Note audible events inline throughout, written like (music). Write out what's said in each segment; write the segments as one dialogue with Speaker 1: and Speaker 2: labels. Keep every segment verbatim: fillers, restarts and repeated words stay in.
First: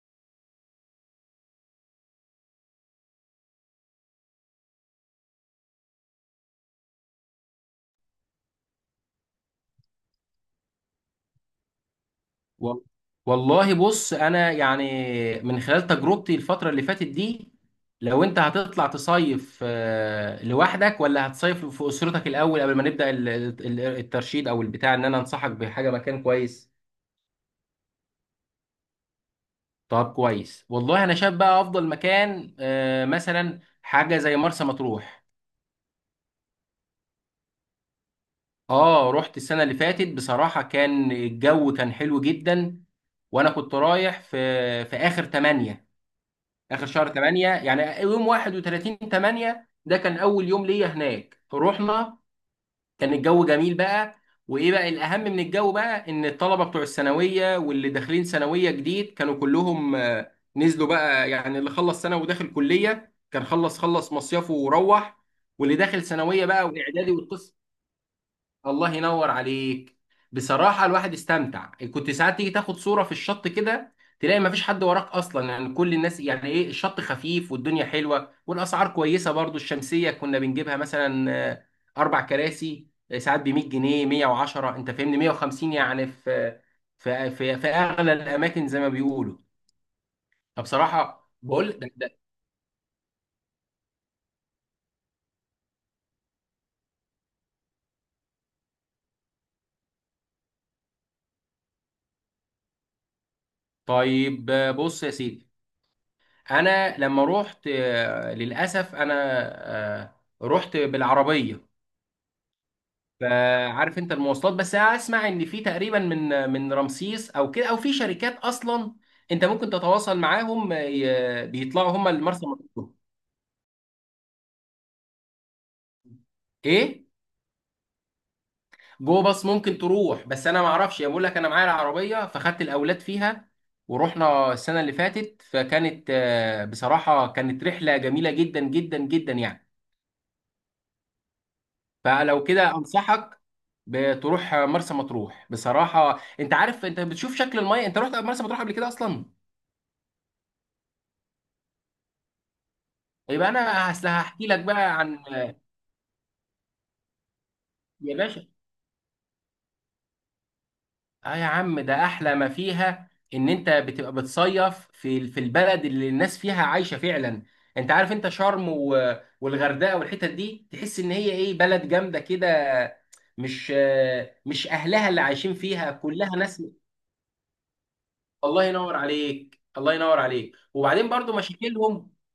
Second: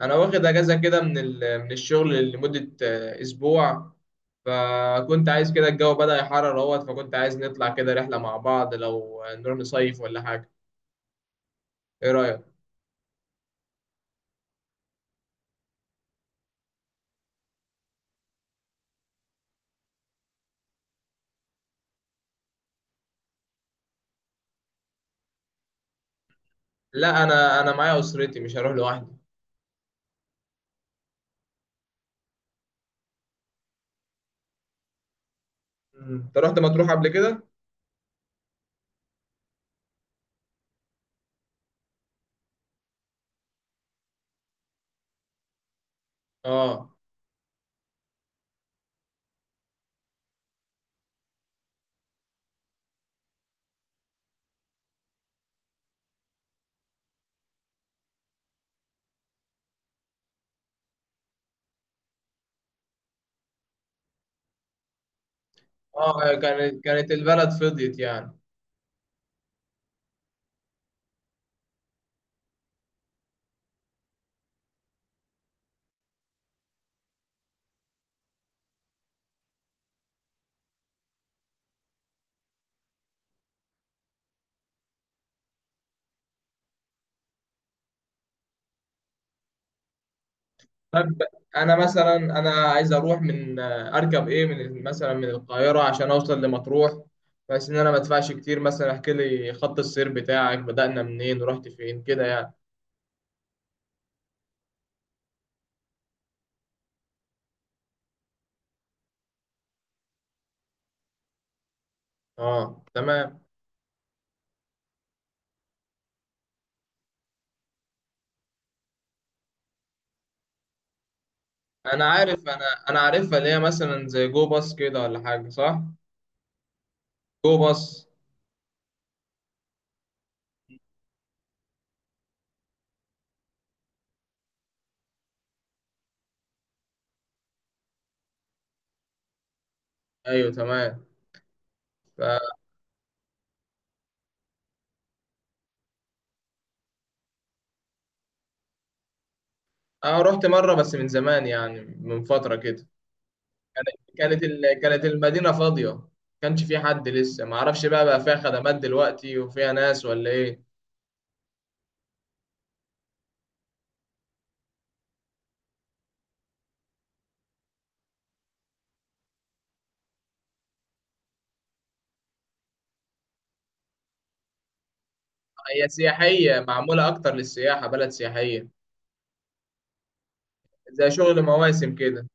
Speaker 1: انا واخد اجازه كده من ال- من الشغل لمده آه، اسبوع. فكنت عايز كده الجو بدأ يحرر اهوت، فكنت عايز نطلع كده رحله مع بعض، لو نروح نصيف ولا حاجه. ايه رايك؟
Speaker 2: وال- والله بص انا يعني، من خلال تجربتي الفتره اللي فاتت دي، لو انت هتطلع تصيف آه، لوحدك ولا هتصيف في اسرتك الاول قبل ما نبدا ال- ال- الترشيد او البتاع، ان انا انصحك بحاجه مكان كويس.
Speaker 1: لا انا انا معايا اسرتي، مش هروح لوحدي.
Speaker 2: طب كويس، والله انا شايف بقى افضل مكان آه، مثلا حاجه زي مرسى مطروح.
Speaker 1: مم. انت رحت مطروح قبل كده؟
Speaker 2: اه، رحت السنه اللي فاتت، بصراحه كان الجو كان حلو جدا. وانا كنت رايح في في اخر تمانية، اخر
Speaker 1: اه.
Speaker 2: شهر تمانية، يعني يوم واحد وتلاتين تمانية ده كان اول يوم ليا هناك رحنا. كان الجو جميل بقى. وايه بقى الاهم من الجو بقى، ان الطلبه بتوع الثانويه واللي داخلين ثانويه جديد كانوا كلهم آه، نزلوا بقى. يعني اللي خلص ثانوي وداخل كليه كان خلص خلص مصيفه وروح، واللي داخل
Speaker 1: اه
Speaker 2: ثانويه بقى
Speaker 1: كانت كانت
Speaker 2: واعدادي
Speaker 1: البلد
Speaker 2: والقصه.
Speaker 1: فضيت يعني.
Speaker 2: الله ينور عليك. بصراحة الواحد استمتع، كنت ساعات تيجي تاخد صورة في الشط كده، تلاقي مفيش حد وراك أصلا، يعني كل الناس، يعني إيه، الشط خفيف والدنيا حلوة والأسعار كويسة برضو. الشمسية كنا بنجيبها مثلا آه، أربع كراسي آه، ساعات ب ميه جنيه، ميه وعشرة، أنت فاهمني، ميه وخمسين، يعني في في في, في أغلى الأماكن زي ما بيقولوا.
Speaker 1: طب
Speaker 2: فبصراحة بقول
Speaker 1: انا
Speaker 2: ده
Speaker 1: مثلا
Speaker 2: ده.
Speaker 1: انا عايز اروح من اركب ايه من مثلا من القاهره عشان اوصل لمطروح، بحيث ان انا ما ادفعش كتير. مثلا احكي لي خط السير بتاعك، بدأنا منين ورحت فين كده يعني.
Speaker 2: طيب آه، بص يا سيدي، أنا لما روحت آه، للأسف أنا آه، رحت بالعربية.
Speaker 1: اه تمام.
Speaker 2: فعارف انت المواصلات، بس اسمع ان في تقريبا من من رمسيس او كده، او في شركات اصلا انت ممكن تتواصل معاهم، ي- بيطلعوا
Speaker 1: انا
Speaker 2: هم لمرسى
Speaker 1: عارف انا
Speaker 2: مطروح.
Speaker 1: انا عارفها، اللي هي مثلا زي جو باص كده ولا حاجه، صح؟
Speaker 2: ايه
Speaker 1: جو باص.
Speaker 2: جو باص ممكن تروح، بس انا ما اعرفش، بقول لك انا معايا العربيه فخدت الاولاد فيها ورحنا السنه اللي فاتت، فكانت آه، بصراحه كانت رحله جميله جدا جدا جدا يعني.
Speaker 1: ايوه تمام.
Speaker 2: فلو
Speaker 1: ف...
Speaker 2: كده انصحك بتروح مرسى مطروح. بصراحه انت عارف، انت بتشوف شكل الميه. انت رحت مرسى مطروح قبل كده اصلا؟
Speaker 1: اه رحت مره بس من زمان يعني، من فتره كده.
Speaker 2: يبقى انا، اصل
Speaker 1: كانت كانت
Speaker 2: هحكي لك
Speaker 1: ال-
Speaker 2: بقى
Speaker 1: كانت
Speaker 2: عن...
Speaker 1: المدينه فاضيه. كانش في حد لسه، ما اعرفش بقى
Speaker 2: يا
Speaker 1: بقى فيها
Speaker 2: باشا،
Speaker 1: خدمات دلوقتي وفيها ناس ولا ايه؟
Speaker 2: اه يا عم، ده احلى ما فيها ان انت بتبقى بتصيف في في البلد اللي الناس فيها عايشه فعلا. انت عارف، انت شرم و... والغردقه والحتت دي، تحس ان هي ايه، بلد جامده كده، مش آه، مش اهلها اللي عايشين
Speaker 1: هي
Speaker 2: فيها، كلها
Speaker 1: سياحية،
Speaker 2: ناس.
Speaker 1: معمولة أكتر للسياحة، بلد
Speaker 2: الله
Speaker 1: سياحية.
Speaker 2: ينور عليك، الله ينور عليك.
Speaker 1: زي
Speaker 2: وبعدين برضو
Speaker 1: شغل مواسم
Speaker 2: مشاكلهم،
Speaker 1: كده.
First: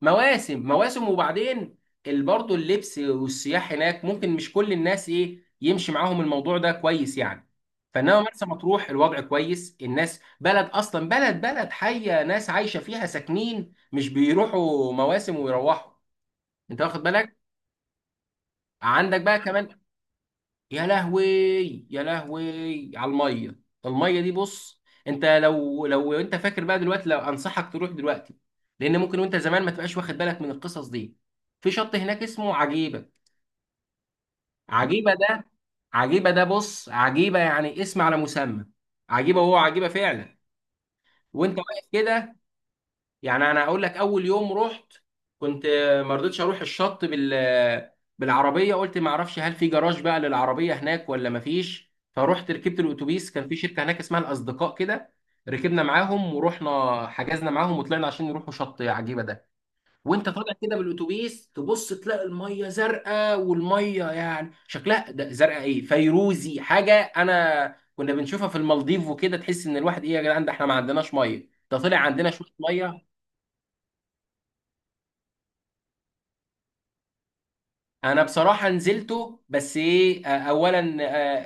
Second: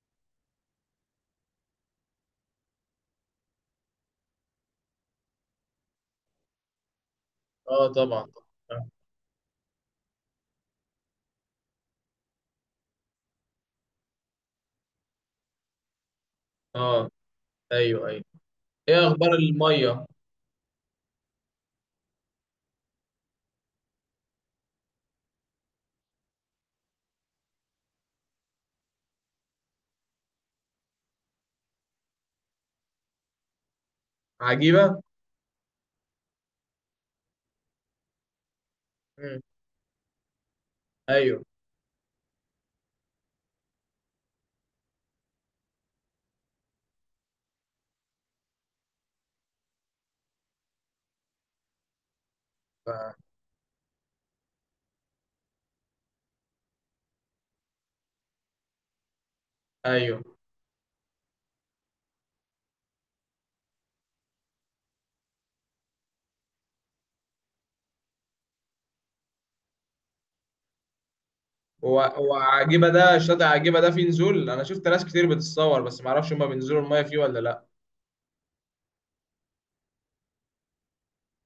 Speaker 2: مواسم مواسم. وبعدين ال- برضه اللبس والسياح هناك، ممكن مش كل الناس ايه يمشي معاهم الموضوع ده كويس يعني.
Speaker 1: اه
Speaker 2: فانما
Speaker 1: طبعا.
Speaker 2: مرسى
Speaker 1: طبعاً.
Speaker 2: مطروح الوضع كويس، الناس بلد اصلا، بلد بلد حيه، ناس عايشه فيها ساكنين، مش بيروحوا مواسم ويروحوا. انت واخد
Speaker 1: اه.
Speaker 2: بالك؟
Speaker 1: ايوه ايوه. ايه
Speaker 2: عندك
Speaker 1: اخبار
Speaker 2: بقى كمان.
Speaker 1: المية؟
Speaker 2: يا لهوي، يا لهوي على الميه. الميه دي، بص انت، لو لو انت فاكر بقى دلوقتي، لو انصحك تروح دلوقتي، لان ممكن وانت زمان ما تبقاش واخد بالك من القصص دي. في شط هناك اسمه عجيبه.
Speaker 1: عجيبة.
Speaker 2: عجيبه ده، عجيبه ده، بص، عجيبه يعني اسم على مسمى، عجيبه،
Speaker 1: مم.
Speaker 2: وهو عجيبه فعلا.
Speaker 1: ايوه.
Speaker 2: وانت واقف كده، يعني انا هقول لك، اول يوم رحت كنت ما رضيتش اروح الشط بال بالعربيه، قلت ما اعرفش هل في جراج بقى للعربيه هناك ولا ما فيش، فرحت ركبت
Speaker 1: ف-
Speaker 2: الاتوبيس. كان في شركه هناك اسمها الاصدقاء كده، ركبنا معاهم ورحنا، حجزنا معاهم وطلعنا عشان يروحوا شط عجيبه ده.
Speaker 1: ايوه.
Speaker 2: وانت طالع كده بالاتوبيس، تبص تلاقي الميه زرقاء، والميه يعني شكلها ده زرقاء، ايه، فيروزي، حاجه انا كنا بنشوفها في المالديف وكده. تحس ان الواحد ايه، يا جدعان ده احنا ما عندناش ميه، ده طلع
Speaker 1: هو
Speaker 2: عندنا
Speaker 1: هو
Speaker 2: شويه
Speaker 1: عجيبة
Speaker 2: ميه.
Speaker 1: ده الشاطئ، عجيبة ده فيه نزول. انا شفت ناس كتير بتتصور، بس ما اعرفش هما بينزلوا المية فيه ولا لا؟
Speaker 2: انا بصراحه نزلته، بس ايه آه، اولا،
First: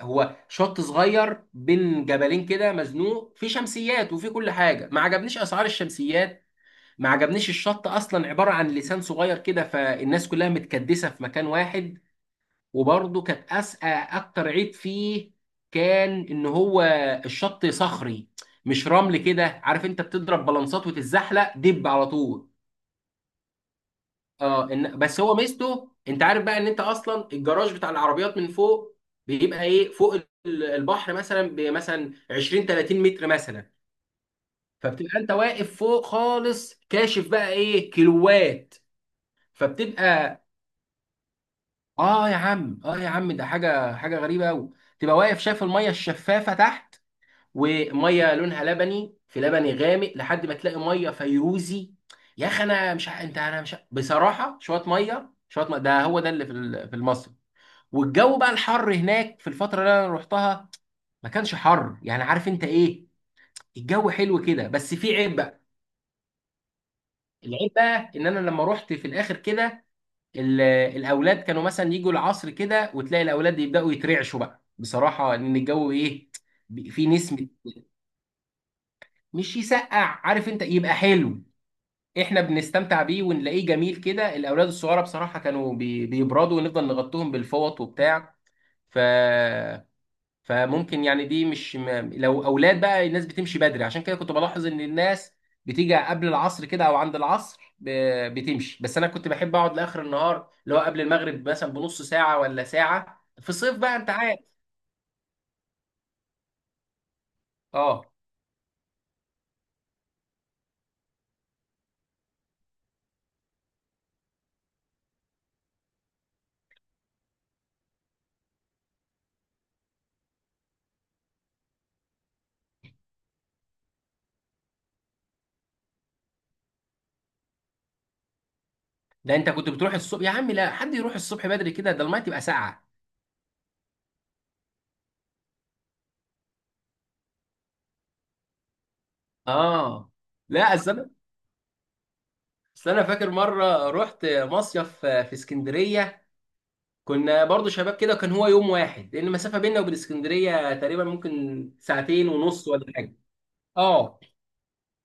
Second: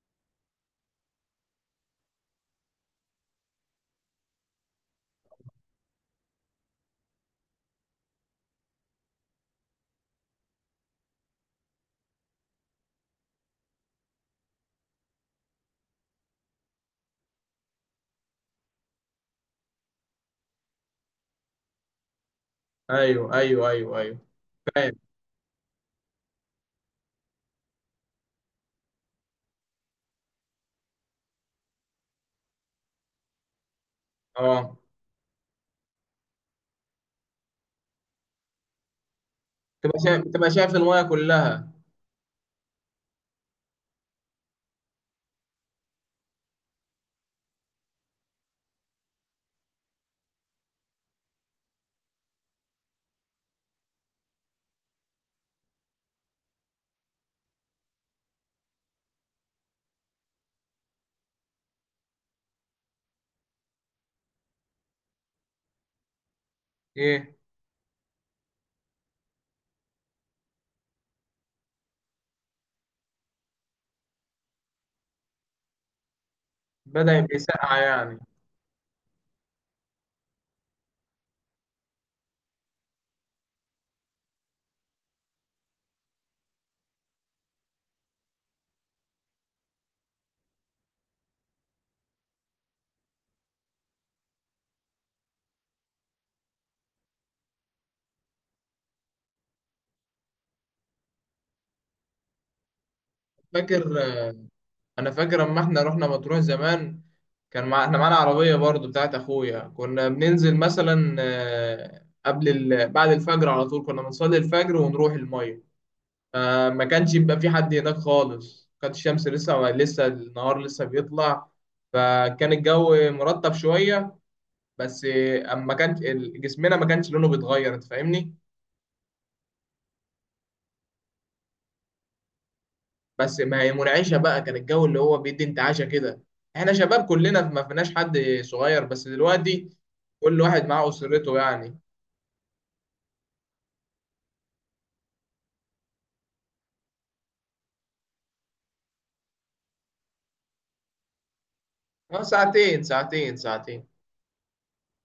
Speaker 2: آه، هو شط صغير بين جبلين كده، مزنوق في شمسيات وفي كل حاجه، ما عجبنيش اسعار الشمسيات، ما عجبنيش الشط. اصلا عباره عن لسان صغير كده، فالناس كلها متكدسه في مكان واحد. وبرضه كانت أس... آه، اكتر عيب فيه كان، ان هو الشط صخري، مش رمل كده، عارف انت، بتضرب بلانسات وتتزحلق دب على طول.
Speaker 1: ايوه ايوه ايوه ايوه.
Speaker 2: اه
Speaker 1: فاهم.
Speaker 2: إن، بس هو ميزته، انت عارف بقى، ان انت اصلا الجراج بتاع العربيات من فوق، بيبقى ايه فوق، ال- البحر مثلا بمثلا عشرين تلاتين متر مثلا،
Speaker 1: اه،
Speaker 2: فبتبقى انت واقف فوق خالص، كاشف بقى ايه، كيلوات.
Speaker 1: تبقى شايف
Speaker 2: فبتبقى،
Speaker 1: تبقى شايف المية كلها.
Speaker 2: اه يا عم، اه يا عم، ده حاجه حاجه غريبه قوي، تبقى واقف شايف الميه الشفافه تحت، وميه لونها لبني، في لبني غامق، لحد ما تلاقي ميه فيروزي. يا اخي انا مش ع- انت انا مش ع- بصراحه، شويه ميه، شويه ميه ده هو ده اللي في ال- في مصر. والجو بقى الحر هناك في الفترة اللي انا رحتها، ما كانش حر يعني، عارف انت ايه، الجو حلو كده. بس في عيب بقى.
Speaker 1: ايه؟
Speaker 2: العيب بقى ان انا لما رحت في الاخر كده، ال- الاولاد كانوا مثلا يجوا العصر كده، وتلاقي الاولاد يبداوا يترعشوا بقى، بصراحة ان الجو ايه، بي- في
Speaker 1: بدأ يبقى
Speaker 2: نسمة.
Speaker 1: ساقعة يعني.
Speaker 2: مش يسقع، عارف انت، يبقى حلو، احنا بنستمتع بيه ونلاقيه جميل كده. الاولاد الصغيرة بصراحة كانوا بي- بيبردوا، ونفضل نغطيهم بالفوط وبتاع. ف فممكن يعني، دي مش ما لو اولاد بقى الناس بتمشي بدري، عشان كده كنت بلاحظ ان الناس بتيجي قبل العصر كده او عند العصر ب- بتمشي. بس انا كنت بحب اقعد لاخر النهار اللي هو قبل المغرب مثلا بنص ساعه ولا ساعه، في الصيف بقى
Speaker 1: فاكر،
Speaker 2: انت عارف.
Speaker 1: انا فاكر اما احنا رحنا مطروح زمان، كان مع... احنا
Speaker 2: اه،
Speaker 1: معانا عربية برضو بتاعت أخويا. كنا بننزل مثلا آه، قبل ال... بعد الفجر على طول، كنا بنصلي الفجر ونروح المية. فما كانش يبقى في حد هناك خالص، كانت الشمس لسه، لسه النهار لسه بيطلع. فكان الجو مرطب شوية، بس آه، أما كانش ال- جسمنا ما كانش لونه بيتغير، أنت فاهمني.
Speaker 2: ده انت كنت بتروح الصبح يا عم، لا حد يروح الصبح بدري كده، ده الميه تبقى ساقعه.
Speaker 1: بس ما هي منعشة بقى، كان الجو اللي هو بيدي انتعاشة كده. احنا شباب كلنا، ما فيناش حد صغير. بس دلوقتي
Speaker 2: اه،
Speaker 1: كل واحد
Speaker 2: لا،
Speaker 1: معاه
Speaker 2: اصل انا
Speaker 1: أسرته يعني.
Speaker 2: اصل انا فاكر مره رحت مصيف في اسكندريه، كنا برضو شباب كده، كان هو يوم واحد، لان المسافه بيننا وبين اسكندريه تقريبا ممكن
Speaker 1: اه
Speaker 2: ساعتين ونص
Speaker 1: ساعتين
Speaker 2: ولا حاجه.
Speaker 1: ساعتين ساعتين.
Speaker 2: اه،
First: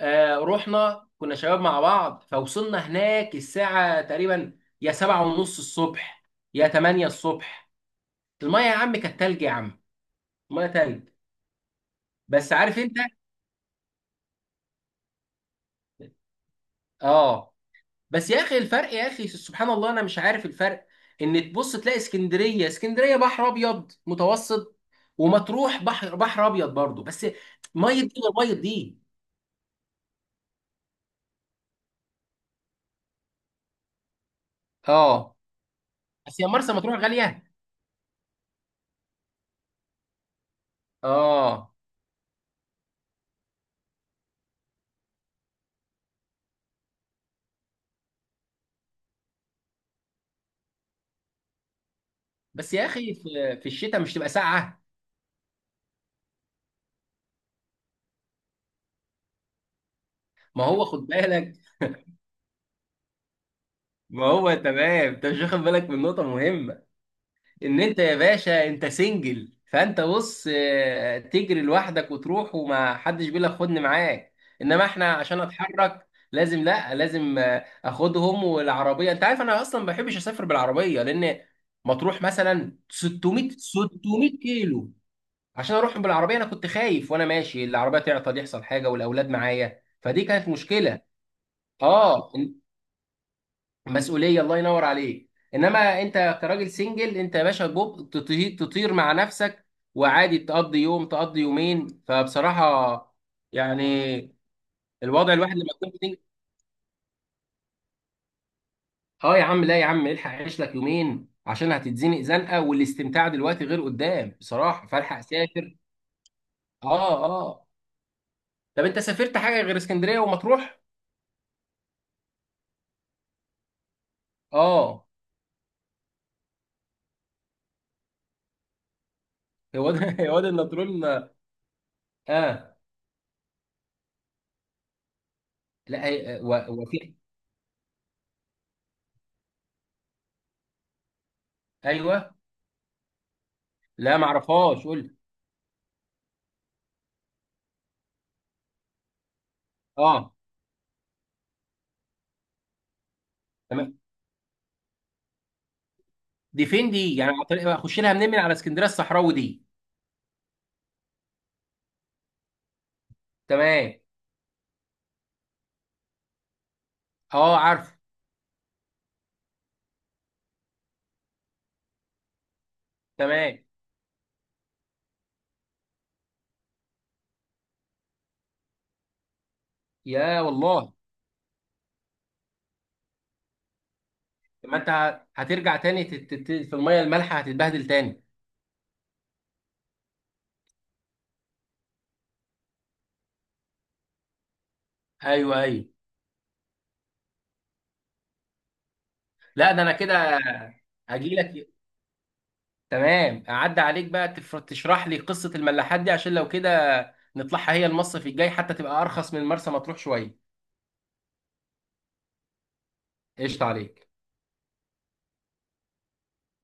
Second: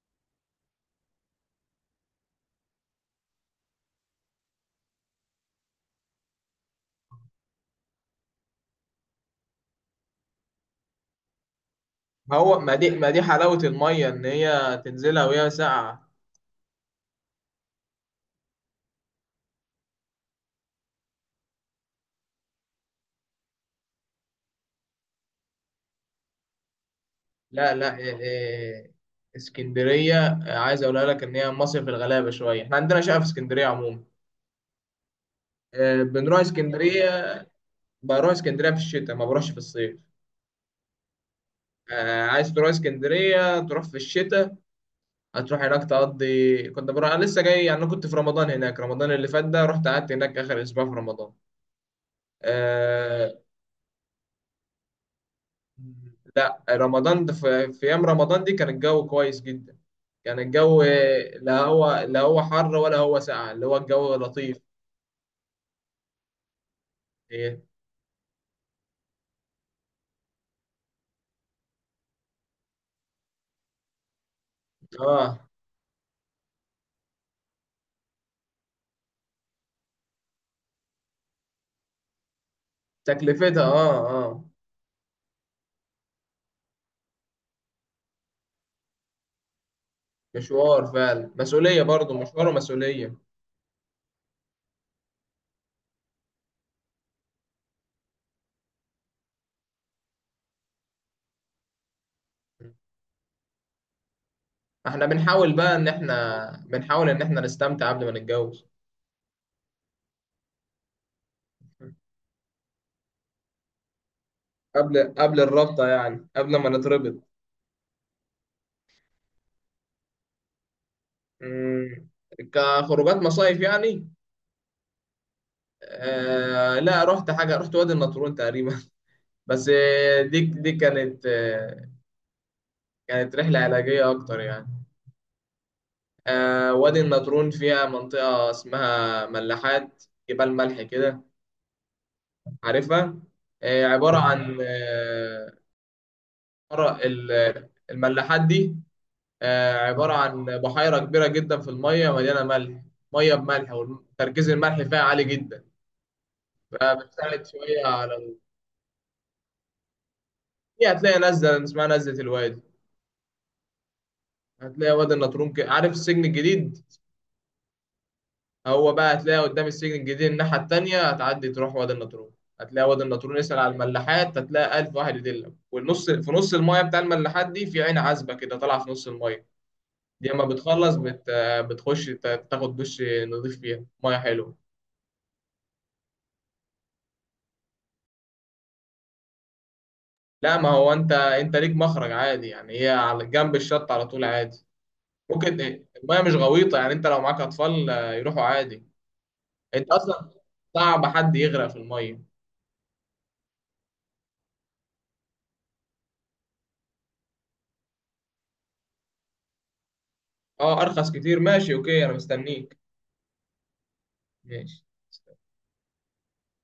Speaker 2: آه، رحنا كنا شباب مع بعض، فوصلنا هناك الساعه تقريبا يا سبعة ونص الصبح، يا تمانية الصبح. الميه يا عم كانت تلج يا عم، الميه تلج.
Speaker 1: ما
Speaker 2: بس
Speaker 1: هو ما
Speaker 2: عارف
Speaker 1: دي
Speaker 2: انت،
Speaker 1: ما دي حلاوة المية، ان هي تنزلها وهي ساقعة.
Speaker 2: اه، بس يا اخي الفرق يا اخي، سبحان الله انا مش عارف الفرق، ان تبص تلاقي اسكندريه، اسكندريه بحر ابيض متوسط، ومطروح بحر بحر ابيض برضه بس،
Speaker 1: لا لا،
Speaker 2: ميه دي
Speaker 1: إيه
Speaker 2: غير ميه
Speaker 1: إيه.
Speaker 2: دي.
Speaker 1: اسكندرية آه، عايز اقولها لك ان هي مصيف الغلابة شوية. احنا عندنا شقة في اسكندرية عموما.
Speaker 2: اه،
Speaker 1: آه، بنروح
Speaker 2: بس يا مرسى مطروح غاليه.
Speaker 1: اسكندرية. بروح اسكندرية في الشتاء، ما بروحش في الصيف.
Speaker 2: اه،
Speaker 1: آه، عايز تروح اسكندرية تروح في الشتاء. هتروح هناك تقضي. كنت بروح انا لسه جاي يعني، انا كنت في رمضان هناك، رمضان اللي فات ده، رحت قعدت هناك اخر اسبوع في رمضان.
Speaker 2: بس يا اخي
Speaker 1: آه،
Speaker 2: في في الشتاء مش تبقى ساقعه؟
Speaker 1: لا رمضان ده في, في ايام رمضان دي كان الجو كويس جدا. كان
Speaker 2: ما
Speaker 1: الجو،
Speaker 2: هو خد بالك،
Speaker 1: لا هو، لا هو حر ولا هو ساقع، اللي هو الجو
Speaker 2: ما هو
Speaker 1: لطيف.
Speaker 2: تمام. انت مش واخد بالك من نقطه مهمه،
Speaker 1: إيه.
Speaker 2: ان انت يا باشا انت سنجل، فانت بص آه، تجري لوحدك وتروح وما حدش بيقول لك خدني معاك. انما احنا عشان
Speaker 1: اه.
Speaker 2: اتحرك لازم، لا لازم آه، اخدهم والعربيه، انت عارف، انا اصلا ما بحبش اسافر بالعربيه، لان مطروح مثلا ستميه
Speaker 1: تكلفتها اه
Speaker 2: ستميه
Speaker 1: اه.
Speaker 2: كيلو. عشان اروح بالعربيه انا كنت خايف وانا ماشي العربيه تعطل يحصل حاجه والاولاد معايا، فدي كانت
Speaker 1: مشوار
Speaker 2: مشكله.
Speaker 1: فعلا مسؤولية، برضه
Speaker 2: اه،
Speaker 1: مشوار ومسؤولية.
Speaker 2: مسؤوليه، الله ينور عليك. انما انت كراجل سنجل، انت يا باشا جوب تطي- تطير مع نفسك، وعادي تقضي يوم تقضي يومين. فبصراحه يعني،
Speaker 1: احنا
Speaker 2: الوضع الواحد
Speaker 1: بنحاول
Speaker 2: لما
Speaker 1: بقى ان
Speaker 2: يكون سنجل،
Speaker 1: احنا بنحاول ان احنا نستمتع قبل ما نتجوز.
Speaker 2: اه يا عم، لا يا عم، الحق عيش لك يومين عشان هتتزنق زنقه، والاستمتاع دلوقتي غير قدام بصراحه،
Speaker 1: قبل
Speaker 2: فالحق
Speaker 1: قبل
Speaker 2: سافر.
Speaker 1: الرابطة يعني، قبل ما
Speaker 2: اه
Speaker 1: نتربط.
Speaker 2: اه، طب انت سافرت حاجه غير اسكندريه ومطروح؟
Speaker 1: مم. كخروجات مصايف يعني.
Speaker 2: اه،
Speaker 1: آه لا، رحت حاجة، رحت وادي النطرون تقريبا. بس
Speaker 2: هو ده
Speaker 1: آه،
Speaker 2: (laughs) هو
Speaker 1: دي
Speaker 2: ده
Speaker 1: دي
Speaker 2: النطرون.
Speaker 1: كانت آه،
Speaker 2: اه،
Speaker 1: كانت رحلة علاجية أكتر يعني.
Speaker 2: لا، هي- آه،
Speaker 1: آه،
Speaker 2: و-
Speaker 1: وادي
Speaker 2: وفي...
Speaker 1: النطرون فيها منطقة اسمها ملاحات، جبال ملح كده.
Speaker 2: ايوه،
Speaker 1: عارفها؟ آه، عبارة
Speaker 2: لا
Speaker 1: عن
Speaker 2: معرفهاش، قول.
Speaker 1: آه، عبارة- ال- الملاحات دي آه، عبارة
Speaker 2: اه،
Speaker 1: عن بحيرة كبيرة جدا في المية، مليانة ملح. مية بملح
Speaker 2: تمام.
Speaker 1: وتركيز الملح فيها عالي جدا.
Speaker 2: دي فين دي، يعني عن
Speaker 1: فبتساعد
Speaker 2: طريق-
Speaker 1: شوية
Speaker 2: اخش لها
Speaker 1: على
Speaker 2: منين،
Speaker 1: ال-
Speaker 2: من على اسكندريه الصحراوي دي؟
Speaker 1: دي هتلاقي نزلة اسمها نزلة الوادي.
Speaker 2: تمام.
Speaker 1: هتلاقي وادي النطرون كده، عارف السجن الجديد؟
Speaker 2: اه عارف.
Speaker 1: هو بقى هتلاقي قدام السجن الجديد الناحية التانية، هتعدي تروح وادي النطرون. هتلاقي وادي النطرون،
Speaker 2: تمام،
Speaker 1: يسأل على الملاحات، هتلاقي ألف واحد يدلك. والنص، في نص المايه بتاع الملاحات دي، في عين عذبة كده طالعة في نص المايه. دي
Speaker 2: يا
Speaker 1: أما
Speaker 2: والله.
Speaker 1: بتخلص بت... بتخش ت- تاخد دش نضيف فيها مية حلوة.
Speaker 2: طب ما انت ه- هترجع تاني تت- تت- في الميه المالحه هتتبهدل تاني؟
Speaker 1: لا ما هو أنت أنت ليك مخرج عادي يعني، هي على جنب الشط على طول، عادي.
Speaker 2: ايوه
Speaker 1: ممكن،
Speaker 2: ايوه.
Speaker 1: المايه مش غويطة يعني، أنت لو معاك أطفال آه، يروحوا عادي.
Speaker 2: لا ده
Speaker 1: أنت
Speaker 2: انا
Speaker 1: أصلا،
Speaker 2: كده
Speaker 1: صعب حد
Speaker 2: هجي
Speaker 1: يغرق
Speaker 2: لك.
Speaker 1: في المايه.
Speaker 2: تمام، اعدي عليك بقى تف- تشرح لي قصه الملاحات دي، عشان لو كده نطلعها هي المصيف الجاي حتى، تبقى ارخص من مرسى مطروح شويه.
Speaker 1: أه أرخص كتير، ماشي أوكي، أنا مستنيك.
Speaker 2: قشطه عليك.
Speaker 1: ماشي.